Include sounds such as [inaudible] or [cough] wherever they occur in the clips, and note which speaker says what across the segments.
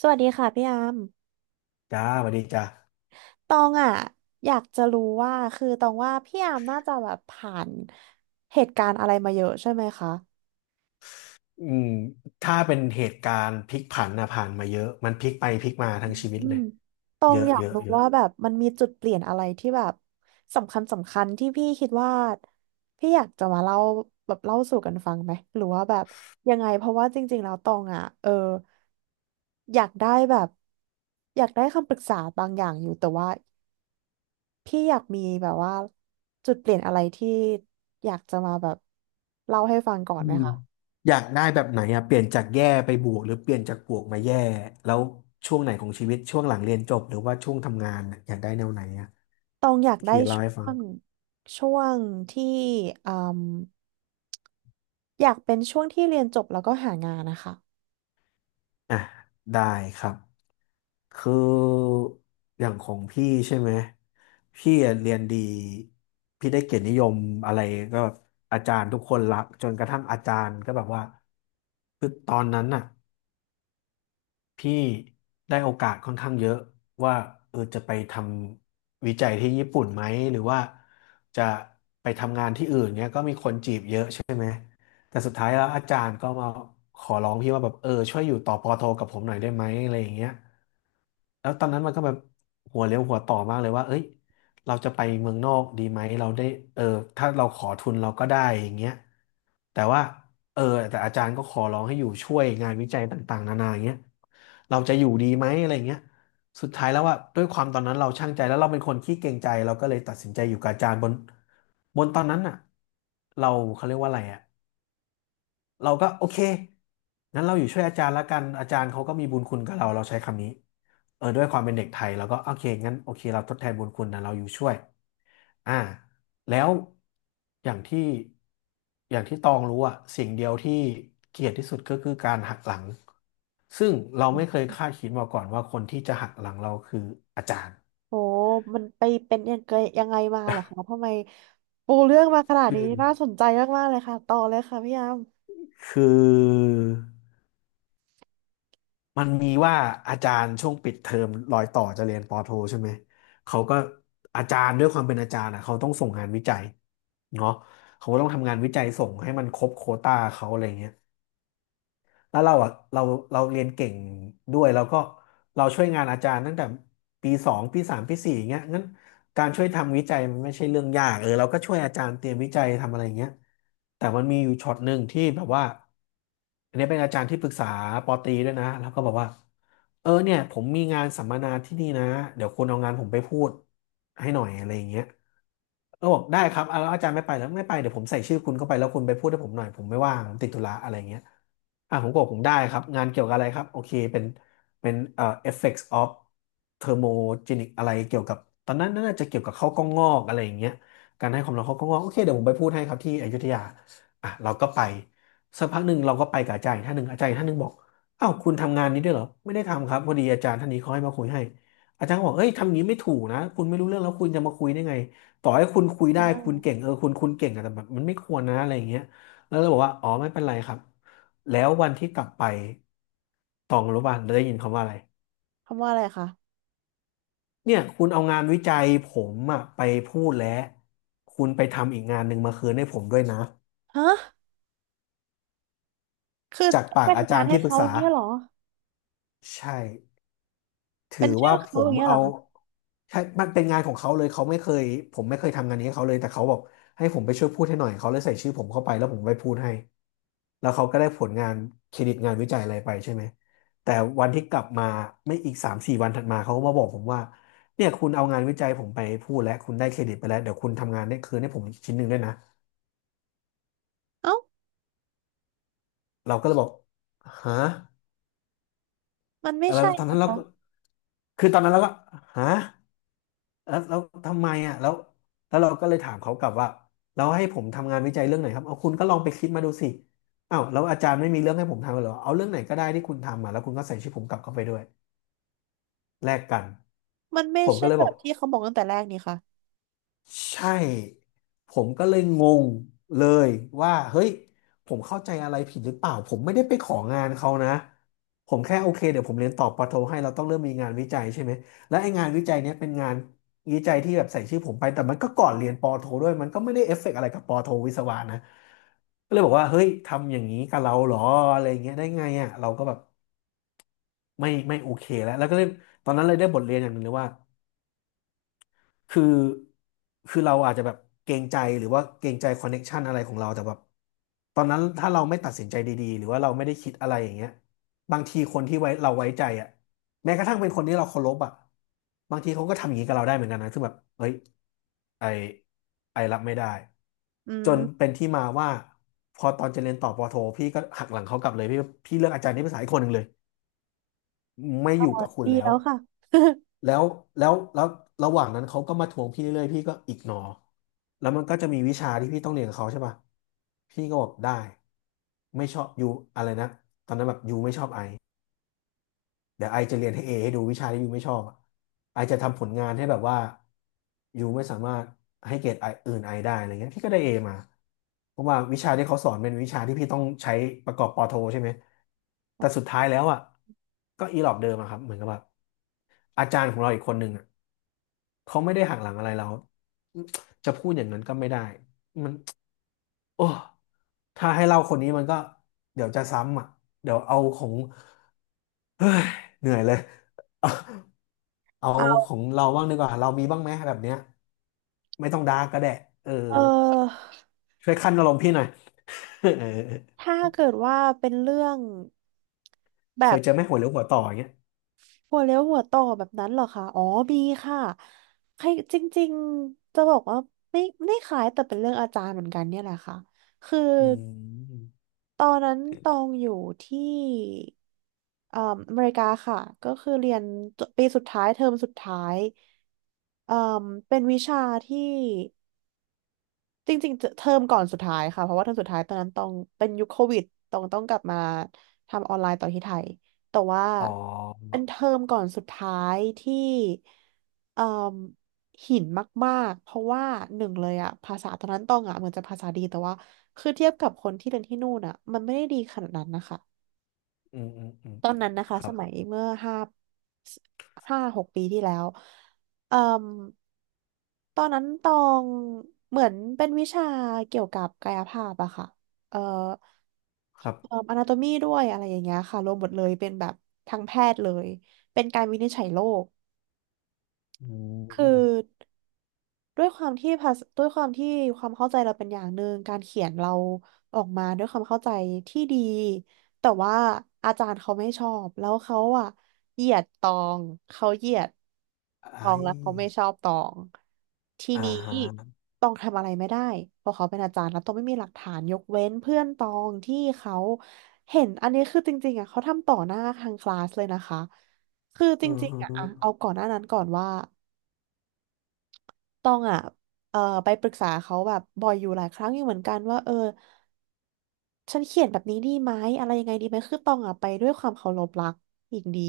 Speaker 1: สวัสดีค่ะพี่อาม
Speaker 2: จ้าสวัสดีจ้า
Speaker 1: ตองอ่ะอยากจะรู้ว่าคือตองว่าพี่อามน่าจะแบบผ่านเหตุการณ์อะไรมาเยอะใช่ไหมคะ
Speaker 2: อืมถ้าเป็นเหตุการณ์พลิกผันนะผ่านมาเยอะมันพลิกไปพลิกมาทั้งชีวิต
Speaker 1: อื
Speaker 2: เล
Speaker 1: ม
Speaker 2: ย
Speaker 1: ตอ
Speaker 2: เย
Speaker 1: ง
Speaker 2: อะ
Speaker 1: อยา
Speaker 2: เย
Speaker 1: ก
Speaker 2: อะ
Speaker 1: รู้
Speaker 2: เยอะ
Speaker 1: ว่าแบบมันมีจุดเปลี่ยนอะไรที่แบบสำคัญที่พี่คิดว่าพี่อยากจะมาเล่าแบบเล่าสู่กันฟังไหมหรือว่าแบบยังไงเพราะว่าจริงๆแล้วตองอ่ะอยากได้แบบอยากได้คำปรึกษาบางอย่างอยู่แต่ว่า พี่อยากมีแบบว่าจุดเปลี่ยนอะไรที่อยากจะมาแบบเล่าให้ฟังก่อน
Speaker 2: อื
Speaker 1: ไหม
Speaker 2: ม
Speaker 1: คะ
Speaker 2: อยากได้แบบไหนอะเปลี่ยนจากแย่ไปบวกหรือเปลี่ยนจากบวกมาแย่แล้วช่วงไหนของชีวิตช่วงหลังเรียนจบหรือว่าช่วงทำงานน่ะอยากได้แนวไหนอะ
Speaker 1: ตองอยากได้
Speaker 2: พี่เล่า
Speaker 1: ช่
Speaker 2: ให้ฟั
Speaker 1: ว
Speaker 2: ง
Speaker 1: งช่วงที่อืมอยากเป็นช่วงที่เรียนจบแล้วก็หางานนะคะ
Speaker 2: อ่ะได้ครับคืออย่างของพี่ใช่ไหมพี่อะเรียนดีพี่ได้เกียรตินิยมอะไรก็แบบอาจารย์ทุกคนรักจนกระทั่งอาจารย์ก็แบบว่าคือตอนนั้นน่ะพี่ได้โอกาสค่อนข้างเยอะว่าเออจะไปทำวิจัยที่ญี่ปุ่นไหมหรือว่าจะไป แต่สุดท้ายแล้วอาจารย์ก็มาขอร้องพี่ว่าแบบเออช่วยอยู่ต่อปอโทกับผมหน่อยได้ไหมอะไรอย่างเงี้ยแล้วตอนนั้นมันก็แบบหัวเลี้ยวหัวต่อมากเลยว่าเอ้ยเราจะไปเมืองนอกดีไหมเราได้เออถ้าเราขอทุนเราก็ได้อย่างเงี้ยแต่ว่าเออแต่อาจารย์ก็ขอร้องให้อยู่ช่วยงานวิจัยต่างๆนานาอย่างเงี้ยเราจะอยู่ดีไหมอะไรอย่างเงี้ยสุดท้ายแล้วว่าด้วยความตอนนั้นเราช่างใจแล้วเราเป็นคนขี้เกรงใจเราก็เลยตัดสินใจอยู่กับอาจารย์บนตอนนั้นน่ะเราเขาเรียกว่าอะไรอ่ะ เราก็โอเคงั้นเราอยู่ช่วยอาจารย์ละกันอาจารย์เขาก็มีบุญคุณกับเราเราใช้คำนี้เออด้วยความเป็นเด็กไทยเราก็โอเคงั้นโอเคเราทดแทนบุญคุณนะเราอยู่ช่วยอ่าแล้วอย่างที่อย่างที่ตองรู้อะสิ่งเดียวที่เกลียดที่สุดก็คือการหักหลัง ซึ่งเราไม่เคยคาดคิดมาก่อนว่าคนที่จะหักหลังเราคืออาจารย์
Speaker 1: โอ้มันไปเป็นยังไงยังไงมาเหรอคะทำไมปูเรื่องมาขนาด
Speaker 2: คื
Speaker 1: นี้
Speaker 2: อ
Speaker 1: น่าสนใจมากๆเลยค่ะต่อเลยค่ะพี่ยาม
Speaker 2: คือ มันมีว่าอาจารย์ช่วงปิดเทอมรอยต่อจะเรียนปอโทใช่ไหม เขาก็อาจารย์ด้วยความเป็นอาจารย์อ่ะเขาต้องส่งงานวิจัยเนาะเขาก็ต้องทำงานวิจัยส่งให้มันครบโควต้าเขาอะไรเงี้ย แล้วเราอ่ะเราเรียนเก่งด้วยแล้วก็เราช่วยงานอาจารย์ตั้งแต่ปีสองปีสามปีสี่อย่างเงี้ยงั้นการช่วยทำวิจัยมันไม่ใช่เรื่องยากเออเราก็ช่วยอาจารย์เตรียมวิจัยทำอะไรอย่างเงี้ยแต่มันมีอยู่ช็อตหนึ่งที่แบบว่าอันนี้เป็นอาจารย์ที่ปรึกษาปอตรีด้วยนะแล้วก็บอกว่าเออเนี่ยผมมีงานสัมมนาที่นี่นะเดี๋ยวคุณเอางานผมไปพูดให้หน่อยอะไรอย่างเงี้ย เออบอกได้ครับอ่ะแล้วอาจารย์ไม่ไปแล้วไม่ไปเดี๋ยวผมใส่ชื่อคุณเข้าไปแล้วคุณไปพูดให้ผมหน่อยผมไม่ว่างผมติดธุระอะไรเงี้ยอ่ะผมก็บอกผมได้ครับงานเกี่ยวกับอะไรครับโอเคเป็นเป็น effects of thermogenic อะไรเกี่ยวกับตอนนั้นน่าจะเกี่ยวกับข้าวกล้องงอกอะไรอย่างเงี้ยการให้ความร้อนข้าวกล้องงอกโอเคเดี๋ยวผมไปพูดให้ครับที่อยุธยาอ่ะเราก็ไปสักพักหนึ่งเราก็ไปกับอาจารย์อีกท่านหนึ่งอาจารย์อีกท่านหนึ่งบอกอ้าวคุณทำงานนี้ด้วยเหรอไม่ได้ทำครับพอดีอาจารย์ท่านนี้เขาให้มาคุยให้อาจารย์ก็บอกเอ้ยทำอย่างนี้ไม่ถูกนะคุณไม่รู้เรื่องแล้วคุณจะมาคุยได้ไง ต่อให้คุณคุยได้
Speaker 1: อ้าว
Speaker 2: คุณเก่งเออคุณเก่งอะแต่แบบมันไม่ควรนะอะไรอย่างเงี้ยแล้วเราบอกว่าอ๋อไม่เป็นไรครับแล้ววันที่กลับไปตองรู้ป่ะเราได้ยินคำว่าอะไร
Speaker 1: คำว่าอะไรคะ
Speaker 2: เนี่ยคุณเอางานวิจัยผมอะไปพูดแล้วคุณไปทำอีกงานหนึ่งมาคืนให้ผมด้วยนะ
Speaker 1: ฮะคือ
Speaker 2: จาก
Speaker 1: ต้อง
Speaker 2: ปา
Speaker 1: ไป
Speaker 2: กอา
Speaker 1: ทำ
Speaker 2: จา
Speaker 1: งา
Speaker 2: ร
Speaker 1: น
Speaker 2: ย์
Speaker 1: ให้
Speaker 2: ที่ปรึก
Speaker 1: เขาอ
Speaker 2: ษา
Speaker 1: ย่างเงี้ยเหรอ
Speaker 2: ใช่ ถื
Speaker 1: เป็
Speaker 2: อ
Speaker 1: นชื่อ
Speaker 2: ว่าผ
Speaker 1: เขาอ
Speaker 2: ม
Speaker 1: ย่างเงี้ยเหร
Speaker 2: เอา
Speaker 1: อคะ
Speaker 2: ใช่มันเป็นงานของเขาเลยเขาไม่เคยผมไม่เคยทำงานนี้ให้เขาเลยแต่เขาบอกให้ผมไปช่วยพูดให้หน่อยเขาเลยใส่ชื่อผมเข้าไปแล้วผมไปพูดให้แล้วเขาก็ได้ผลงานเครดิตงานวิจัยอะไรไปใช่ไหมแต่วันที่กลับมาไม่อีกสามสี่วันถัดมาเขาก็มาบอกผมว่าเนี่ยคุณเอางานวิจัยผมไปพูดแล้วคุณได้เครดิตไปแล้วเดี๋ยวคุณทำงานได้คืนให้ผมชิ้นหนึ่งด้วยนะ
Speaker 1: เอ้า
Speaker 2: เราก็เลยบอกฮะ
Speaker 1: มันไม่
Speaker 2: แล้ว
Speaker 1: ใช่
Speaker 2: ตอน
Speaker 1: นะ
Speaker 2: นั้นเรา
Speaker 1: คะ
Speaker 2: ก็คือตอนนั้นเราก็ฮะ แล้วทำไมอ่ะแล้วเราก็เลยถามเขากลับว่าเราให้ผมทำงานวิจัยเรื่องไหนครับเอาคุณก็ลองไปคิดมาดูสิอ้าวแล้วอาจารย์ไม่มีเรื่องให้ผมทำเหรอเอาเรื่องไหนก็ได้ที่คุณทำมาแล้วคุณก็ใส่ชื่อผมกลับเข้าไปด้วยแลกกัน
Speaker 1: มันไม่
Speaker 2: ผม
Speaker 1: ใช่
Speaker 2: ก็เลย
Speaker 1: แบ
Speaker 2: บอ
Speaker 1: บ
Speaker 2: ก
Speaker 1: ที่เขาบอกตั้งแต่แรกนี่ค่ะ
Speaker 2: ใช่ผมก็เลยงงเลยว่าเฮ้ยผมเข้าใจอะไรผิดหรือเปล่าผมไม่ได้ไปของานเขานะผมแค่โอเคเดี๋ยวผมเรียนต่อปอโทให้เราต้องเริ่มมีงานวิจัยใช่ไหมและไอ้งานวิจัยเนี้ยเป็นงานวิจัยที่แบบใส่ชื่อผมไปแต่มันก็ก่อนเรียนปอโทด้วยมันก็ไม่ได้เอฟเฟกต์อะไรกับปอโทวิศวะนะก็เลยบอกว่าเฮ้ยทำอย่างนี้กับเราเหรออะไรเงี้ยได้ไงอ่ะเราก็แบบไม่โอเคแล้วก็เลยตอนนั้นเลยได้บทเรียนอย่างหนึ่งเลยว่า คือคือเราอาจจะแบบเกรงใจหรือว่าเกรงใจคอนเน็กชันอะไรของเราแต่แบบตอนนั้นถ้าเราไม่ตัดสินใจดีๆหรือว่าเราไม่ได้คิดอะไรอย่างเงี้ยบางทีคนที่เราไว้ใจอ่ะแม้กระทั่งเป็นคนที่เราเคารพอ่ะบางทีเขาก็ทำอย่างนี้กับเราได้เหมือนกันนะซึ่งแบบเฮ้ยไอไอรับไม่ได้
Speaker 1: อื
Speaker 2: จ
Speaker 1: ม
Speaker 2: นเป็นที่มาว่าพอตอนจะเรียนต่อปอโทพี่ก็หักหลังเขากลับเลยพี่เลือกอาจารย์ที่ภาษาอีกคนหนึ่งเลยไม่อยู่กับคุณ
Speaker 1: เดี
Speaker 2: แล้ว
Speaker 1: แล้วค่ะ
Speaker 2: แล้วแล้วระหว่างนั้นเขาก็มาทวงพี่เรื่อยๆพี่ก็อิกนอแล้วมันก็จะมีวิชาที่พี่ต้องเรียนกับเขาใช่ป่ะพี่ก็บอกได้ไม่ชอบยูอะไรนะตอนนั้นแบบยูไม่ชอบไอเดี๋ยวไอจะเรียนให้เอให้ดูวิชาที่ยูไม่ชอบอะไอจะทำผลงานให้แบบว่ายูไม่สามารถให้เกรดไออื่นไอได้อะไรเงี้ยพี่ก็ได้เอมาเพราะว่าวิชาที่เขาสอนเป็นวิชาที่พี่ต้องใช้ประกอบปอโทใช่ไหมแต่สุดท้ายแล้วอ่ะก็อีหลอบเดิมอะครับเหมือนกับแบบอาจารย์ของเราอีกคนหนึ่งอะ เขาไม่ได้หักหลังอะไรเราจะพูดอย่างนั้นก็ไม่ได้โอ้ถ้าให้เล่าคนนี้มันก็เดี๋ยวจะซ้ำอ่ะเดี๋ยวเอาของเฮ้ยเหนื่อยเลย [laughs] เอา
Speaker 1: [laughs] เอา
Speaker 2: ของเราบ้างดีกว่า เรามีบ้างไหมแบบเนี้ย ไม่ต้องดาร์กก็ได้เออ
Speaker 1: เออ
Speaker 2: ช่วยคั่นอารมณ์พี่หน่อย [laughs] เออ
Speaker 1: ถ้าเกิดว่าเป็นเรื่องแบ
Speaker 2: เคย
Speaker 1: บ
Speaker 2: เจอไหมหัวเลี้ยวหัวต่ออย่างเงี้ย
Speaker 1: หัวเลี้ยวหัวต่อแบบนั้นเหรอคะอ๋อมีค่ะใครจริงๆ จะบอกว่าไม่ไม่ขายแต่เป็นเรื่องอาจารย์เหมือนกันเนี่ยแหละค่ะคือ
Speaker 2: อืม
Speaker 1: ตอนนั้นตองอยู่ที่เอ่ออเมริกาค่ะก็คือเรียนปีสุดท้ายเทอมสุดท้ายเอ่อเป็นวิชาที่ จริงๆเจเทอมก่อนสุดท้ายค่ะเพราะว่าเทอมสุดท้ายตอนนั้นต้องเป็นยุคโควิดต้องกลับมาทำออนไลน์ต่อที่ไทยแต่ว่า
Speaker 2: อ๋อ
Speaker 1: เป็นเทอมก่อนสุดท้ายที่เอ่มหินมากๆเพราะว่าหนึ่งเลยอะภาษาตอนนั้นต้องอะเหมือนจะภาษาดีแต่ว่าคือเทียบกับคนที่เรียนที่นู่นอะมันไม่ได้ดีขนาดนั้นนะคะ
Speaker 2: อืมอืมอืม
Speaker 1: ตอนนั้นนะ
Speaker 2: ค
Speaker 1: คะ
Speaker 2: รั
Speaker 1: ส
Speaker 2: บ
Speaker 1: มัยเมื่อห้าหกปีที่แล้วเอ่มตอนนั้นตองเหมือนเป็นวิชาเกี่ยวกับกายภาพอะค่ะเอ่อ
Speaker 2: ครับ
Speaker 1: อนาโตมีด้วยอะไรอย่างเงี้ยค่ะรวมหมดเลยเป็นแบบทางแพทย์เลยเป็นการวินิจฉัยโรค
Speaker 2: อื
Speaker 1: คือ
Speaker 2: ม
Speaker 1: ด้วยความที่ภาษาด้วยความที่ความเข้าใจเราเป็นอย่างหนึ่งการเขียนเราออกมาด้วยความเข้าใจที่ดีแต่ว่าอาจารย์เขาไม่ชอบแล้วเขาอะเหยียดตองเขาเหยียดต
Speaker 2: ไอ
Speaker 1: องแล้วเขาไม่ชอบตองที
Speaker 2: อ่า
Speaker 1: นี้
Speaker 2: ฮะ
Speaker 1: ตองทำอะไรไม่ได้เพราะเขาเป็นอาจารย์แล้วตองไม่มีหลักฐานยกเว้นเพื่อนตองที่เขาเห็นอันนี้คือจริงๆอะเขาทำต่อหน้าทางคลาสเลยนะคะคือจ
Speaker 2: อือ
Speaker 1: ริง
Speaker 2: ฮึ
Speaker 1: ๆอะเอาก่อนหน้านั้นก่อนว่า ตองอ่ะไปปรึกษาเขาแบบบ่อยอยู่หลายครั้งอยู่เหมือนกันว่าเออฉันเขียนแบบนี้ดีไหมอะไรยังไงดีไหมคือตองอ่ะไปด้วยความเคารพรักอีกดี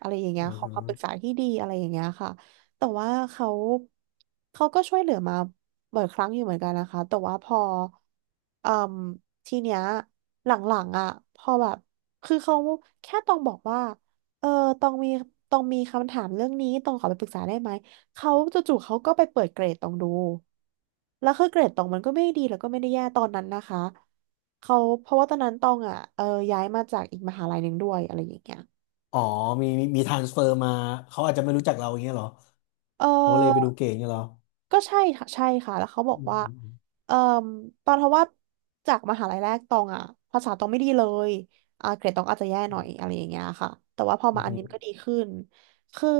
Speaker 1: อะไรอย่างเงี้
Speaker 2: อื
Speaker 1: ย
Speaker 2: อ
Speaker 1: ขอ
Speaker 2: ฮึ
Speaker 1: ความปรึกษาที่ดีอะไรอย่างเงี้ยค่ะแต่ว่าเขาก็ช่วยเหลือมาบ่อยครั้งอยู่เหมือนกันนะคะแต่ว่าพอเอ่มทีเนี้ยหลังๆอ่ะพอแบบคือเขาแค่ตองบอกว่าเออตองมีตองมีคำถามเรื่องนี้ตองขอไปปรึกษาได้ไหม เขาจู่ๆเขาก็ไปเปิดเกรดตองดู แล้วคือเกรดตองมันก็ไม่ได้ดีแล้วก็ไม่ได้แย่ตอนนั้นนะคะ เขาเพราะว่าตอนนั้นตองอ่ะ เออย้ายมาจากอีกมหาลัยหนึ่งด้วยอะไรอย่างเงี้ย
Speaker 2: อ๋อมีทรานสเฟอร์มาเขาอาจจะไม่รู้จักเราอย่างเงี้ยเหรอ
Speaker 1: เอ
Speaker 2: เขาเลยไปดู
Speaker 1: อ
Speaker 2: เก่งอย่างเงี้ยเหรอ
Speaker 1: ก็ใช่ค่ะแล้วเขาบ
Speaker 2: อื
Speaker 1: อกว่า
Speaker 2: ม
Speaker 1: เอ่อตอนเพราะว่าจากมหาลัยแรกตองอ่ะภาษาตองไม่ดีเลยอ่าเกรดตองอาจจะแย่หน่อยอะไรอย่างเงี้ยค่ะ แต่ว่าพอ
Speaker 2: อื
Speaker 1: มาอันนี้มันก็
Speaker 2: ม
Speaker 1: ดีขึ้นคือ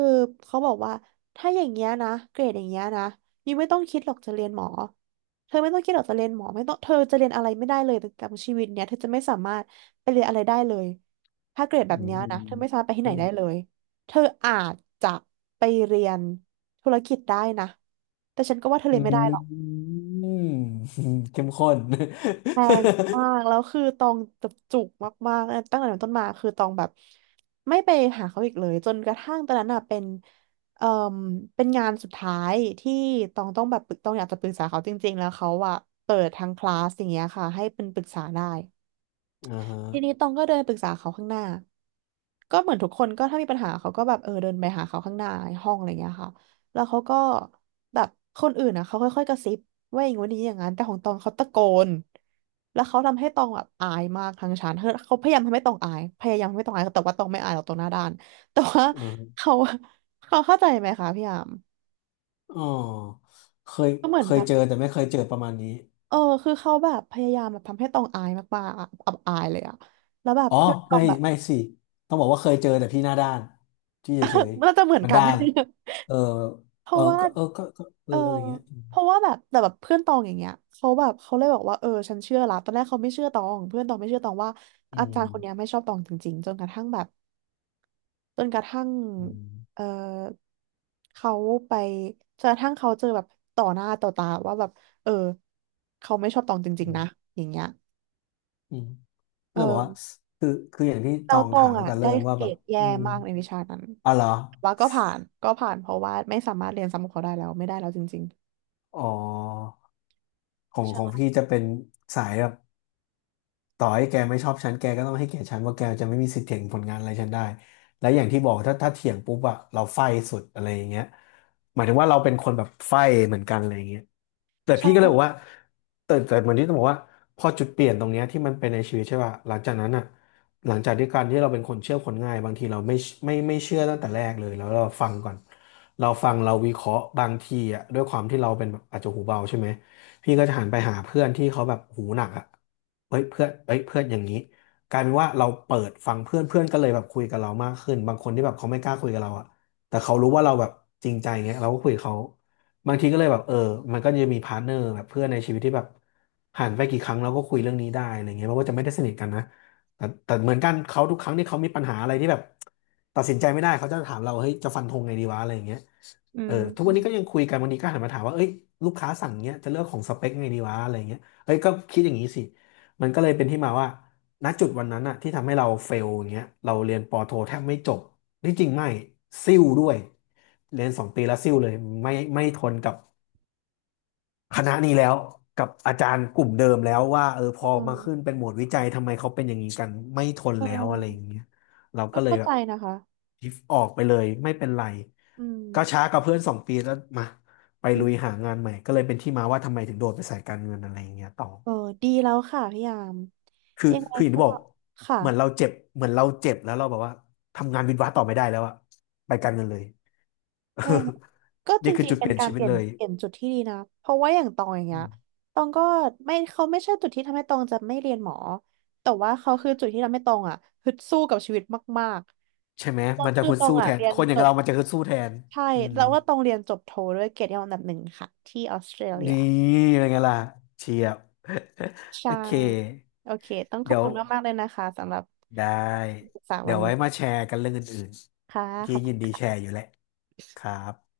Speaker 1: เขาบอกว่าถ้าอย่างเงี้ยนะเกรดอย่างเงี้ยนะยูไม่ต้องคิดหรอกจะเรียนหมอเธอไม่ต้องคิดหรอกจะเรียนหมอไม่ต้องเธอจะเรียนอะไรไม่ได้เลยแต่ชีวิตเนี้ยเธอจะไม่สามารถไปเรียนอะไรได้เลยถ้าเกรดแบ
Speaker 2: อื
Speaker 1: บ
Speaker 2: ม
Speaker 1: เนี้ย
Speaker 2: อื
Speaker 1: นะ
Speaker 2: ม
Speaker 1: เธอไม่สามารถไปที่ไห
Speaker 2: อื
Speaker 1: นได้เล
Speaker 2: ม
Speaker 1: ย เธออาจจะไปเรียนธุรกิจได้นะ แต่ฉันก็ว่าเธอ
Speaker 2: อื
Speaker 1: เรียนไม่ได้
Speaker 2: ม
Speaker 1: หรอก
Speaker 2: อืม [laughs] เข้มข้น
Speaker 1: แพงมากแล้วคือตองจุกมากๆตั้งแต่นั้นต้นมาคือตองแบบไม่ไปหาเขาอีกเลยจนกระทั่งตอนนั้นอ่ะเป็นเอ่อเป็นงานสุดท้ายที่ตองต้องแบบปรึกตองอยากจะปรึกษาเขาจริงๆ แล้วเขาอ่ะเปิดทางคลาสอย่างเงี้ยค่ะให้เป็นปรึกษาได้
Speaker 2: [laughs] อ่าฮะ
Speaker 1: ทีนี้ตองก็เดินปรึกษาเขาข้างหน้าก็เหมือนทุกคนก็ถ้ามีปัญหาเขาก็แบบเออเดินไปหาเขาข้างหน้าห้องอะไรเงี้ยค่ะแล้วเขาก็แบบคนอื่นอ่ะเขาค่อยๆกระซิบว่าอย่างงู้นอย่างนี้อย่างนั้นแต่ของตองเขาตะโกนแล้วเขาทำให้ตองแบบอายมากทางชั้นเขาพยายามทำให้ตองอายพยายามทำให้ตองอายแต่ว่าตองไม่อายหรอกตองหน้าด้านแต่ว่า
Speaker 2: อ่าฮะ
Speaker 1: เขาเขาเข้าใจไหมคะพี่ยาม
Speaker 2: อ๋อเคย
Speaker 1: ก็เหมือ
Speaker 2: เค
Speaker 1: นแบ
Speaker 2: ย
Speaker 1: บ
Speaker 2: เจอแต่ไม่เคยเจอประมาณนี้
Speaker 1: เออคือเขาแบบพยายามแบบทำให้ตองอายมากๆอะอับอายเลยอะแล้วแบบ
Speaker 2: อ๋อ
Speaker 1: เพื่อนตอ
Speaker 2: ไม่
Speaker 1: งแบบ
Speaker 2: ไม่สิต้องบอกว่าเคยเจอแต่พี่หน้าด้านที่เฉย
Speaker 1: [laughs] น่าจะเหมือ
Speaker 2: ๆ
Speaker 1: น
Speaker 2: มัน
Speaker 1: กัน
Speaker 2: ด้านเออ
Speaker 1: เพ
Speaker 2: เอ
Speaker 1: ราะ
Speaker 2: อ
Speaker 1: ว่า
Speaker 2: ก็เออก็ก็เอ
Speaker 1: เอ
Speaker 2: อ
Speaker 1: อ
Speaker 2: อะไรเงี้ยอืม
Speaker 1: เพราะว่าแบบแต่แบบเพื่อนตองอย่างเงี้ยเขาแบบเขาเลยบอกว่าเออฉันเชื่อละตอนแรกเขาไม่เชื่อตองเพื่อนตองไม่เชื่อตองว่าอาจารย์คนเนี้ยไม่ชอบตองจริงๆจนกระทั่งแบบจนกระทั่ง
Speaker 2: อืม
Speaker 1: เออเขาไปจนกระทั่งเขาเจอแบบต่อหน้าต่อตาว่าแบบเออเขาไม่ชอบตองจริง
Speaker 2: อื
Speaker 1: ๆนะ
Speaker 2: ม
Speaker 1: อย่างเงี้ย
Speaker 2: อืม ก็
Speaker 1: เอ
Speaker 2: เลยบอกว่า
Speaker 1: อ
Speaker 2: คืออย่างที่ต
Speaker 1: แล้ว
Speaker 2: อง
Speaker 1: ตอ
Speaker 2: ถา
Speaker 1: ง
Speaker 2: มตั้
Speaker 1: อ่ะ
Speaker 2: งแต่
Speaker 1: ได้
Speaker 2: เริ่มว่า
Speaker 1: เกร
Speaker 2: แบบ
Speaker 1: ดแย่
Speaker 2: อืม
Speaker 1: มากในวิชานั้น
Speaker 2: อ๋อเหรอ
Speaker 1: แต่ว่าก็ผ่านเพราะว่าไม่สามารถเรียนซ้ำกับเขาได้แล้วไม่ได้แล้วจริง
Speaker 2: อ๋อของ
Speaker 1: ๆ
Speaker 2: ของ
Speaker 1: ใช่
Speaker 2: พี่จะเป็นสายแบบต่อให้แกไม่ชอบฉันแกก็ต้องให้เกียรติฉันว่าแกจะไม่มีสิทธิ์เถียงผลงานอะไรฉันได้และอย่างที่บอกถ้าเถียงปุ๊บอะเราไฟสุดอะไรอย่างเงี้ยหมายถึงว่าเราเป็นคนแบบไฟเหมือนกันอะไรอย่างเงี้ยแต่พี่ก็เลย
Speaker 1: ใช่
Speaker 2: บอกว่าแต่เหมือนที่ต้องบอกว่าพอจุดเปลี่ยนตรงเนี้ยที่มันเป็นในชีวิตใช่ป่ะหลังจากนั้นอะ หลังจากที่การที่เราเป็นคนเชื่อคนง่ายบางทีเราไม่เชื่อตั้งแต่แรกเลยแล้วเราฟังก่อนเราฟังเราวิเคราะห์บางทีอ่ะด้วยความที่เราเป็นแบบอาจจะหูเบาใช่ไหมพี่ก็จะหันไปหาเพื่อนที่เขาแบบหูหนักอ่ะเฮ้ยเพื่อนอย่างนี้กลายเป็นว่าเราเปิดฟังเพื่อนเพื่อนก็เลยแบบคุยกับเรามากขึ้นบางคนที่แบบเขาไม่กล้าคุยกับเราอ่ะแต่เขารู้ว่าเราแบบจริงใจเงี้ยเราก็คุยกับเขาบางทีก็เลยแบบเออมันก็จะมีพาร์ทเนอร์แบบเพื่อนในชีวิตที่แบบหันไปกี่ครั้งเราก็คุยเรื่องนี้ได้อะไรเงี้ยมันก็จะไม่ได้สนิทกันนะ แต่เหมือนกันเขาทุกครั้งที่เขามีปัญหาอะไรที่แบบตัดสินใจไม่ได้เขาจะถามเราเฮ้ยจะฟันธงไงดีวะอะไรอย่างเงี้ย
Speaker 1: อื
Speaker 2: เออ
Speaker 1: ม
Speaker 2: ทุกวันนี้ก็ยังคุยกันวันนี้ก็หันมาถามว่าเอ้ยลูกค้าสั่งเงี้ยจะเลือกของสเปคไงดีวะอะไรอย่างเงี้ยเอ้ยก็คิดอย่างนี้สิมันก็เลยเป็นที่มาว่าณจุดวันนั้นอะที่ทำให้เราเฟลอย่างเงี้ยเราเรียนปอโทแทบไม่จบที่จริงไม่ซิ่วด้วยเรียนสองปีแล้วซิ่วเลยไม่ทนกับ คณะนี้แล้วกับอาจารย์กลุ่มเดิมแล้วว่าเออพอ
Speaker 1: อื
Speaker 2: มาขึ้น
Speaker 1: ม
Speaker 2: เป็นหมวดวิจัยทำไมเขาเป็นอย่างนี้กันไม่ทน
Speaker 1: เอ
Speaker 2: แล้วอะไรอย่าง
Speaker 1: อ
Speaker 2: เงี้ยเรา
Speaker 1: ก็
Speaker 2: ก็เลย
Speaker 1: เข้า
Speaker 2: แบ
Speaker 1: ใจ
Speaker 2: บ
Speaker 1: นะคะ
Speaker 2: ทิฟออกไปเลยไม่เป็นไร
Speaker 1: อืม
Speaker 2: ก็ช้ากับเพื่อนสองปีแล้วมาไป
Speaker 1: อื
Speaker 2: ลุ
Speaker 1: ม
Speaker 2: ยหางานใหม่ก็เลยเป็นที่มาว่าทำไมถึงโดดไปสายการเงินอะไรอย่างเงี้ยต่อ
Speaker 1: เออดีแล้วค่ะพี่ยาม
Speaker 2: คือ
Speaker 1: ยังไง
Speaker 2: คืออย่าง
Speaker 1: ก็
Speaker 2: ที่บอก
Speaker 1: ค่ะ
Speaker 2: เหมือนเราเจ็บเหมือนเราเจ็บแล้วเราแบบว่าทำงานวิศวะต่อไม่ได้แล้วอะไปการเงินเลย
Speaker 1: เออก็
Speaker 2: [laughs]
Speaker 1: จ
Speaker 2: นี่คือ
Speaker 1: ริง
Speaker 2: จุ
Speaker 1: ๆ
Speaker 2: ด
Speaker 1: เป็
Speaker 2: เป
Speaker 1: น
Speaker 2: ลี่ยน
Speaker 1: การ
Speaker 2: ชี
Speaker 1: เป
Speaker 2: วิต
Speaker 1: ลี่ยน
Speaker 2: เลย
Speaker 1: เปลี่ยนจุดที่ดีนะเพราะว่าอย่างตองอย่างเงี้ยตองก็ไม่เขาไม่ใช่จุดที่ทำให้ตองจะไม่เรียนหมอแต่ว่าเขาคือจุดที่ทำให้ตองอ่ะฮึดสู้กับชีวิตมาก
Speaker 2: ใช่ไหม
Speaker 1: ๆตอง
Speaker 2: มันจะ
Speaker 1: คือ
Speaker 2: ฮึด
Speaker 1: ตอง
Speaker 2: สู้แท
Speaker 1: อ่ะ
Speaker 2: น
Speaker 1: เรีย
Speaker 2: ค
Speaker 1: น
Speaker 2: นอ
Speaker 1: จ
Speaker 2: ย่าง
Speaker 1: บ
Speaker 2: เรามันจะฮึดสู้แทน
Speaker 1: ใช่
Speaker 2: อืม
Speaker 1: แล้วว่าตองเรียนจบโทด้วยเกียรตินิยมอันดับ1ค่ะที่ออสเตรเลีย
Speaker 2: นี่เป็นไงล่ะเชียบ [laughs] โอ
Speaker 1: ใช่
Speaker 2: เค
Speaker 1: โอเคต้องขอบ
Speaker 2: เดี๋ยว
Speaker 1: คุณมากๆเลยนะคะสำหรับ
Speaker 2: ได้
Speaker 1: ปรึกษา
Speaker 2: เดี๋
Speaker 1: วั
Speaker 2: ย
Speaker 1: น
Speaker 2: ว
Speaker 1: นี้
Speaker 2: ไว้มาแชร์กันเรื่องอื่น
Speaker 1: ค่ะ
Speaker 2: ๆ
Speaker 1: ข
Speaker 2: ที้
Speaker 1: อบ
Speaker 2: ยิ
Speaker 1: คุ
Speaker 2: น
Speaker 1: ณ
Speaker 2: ดีแชร์อยู่แหละครับ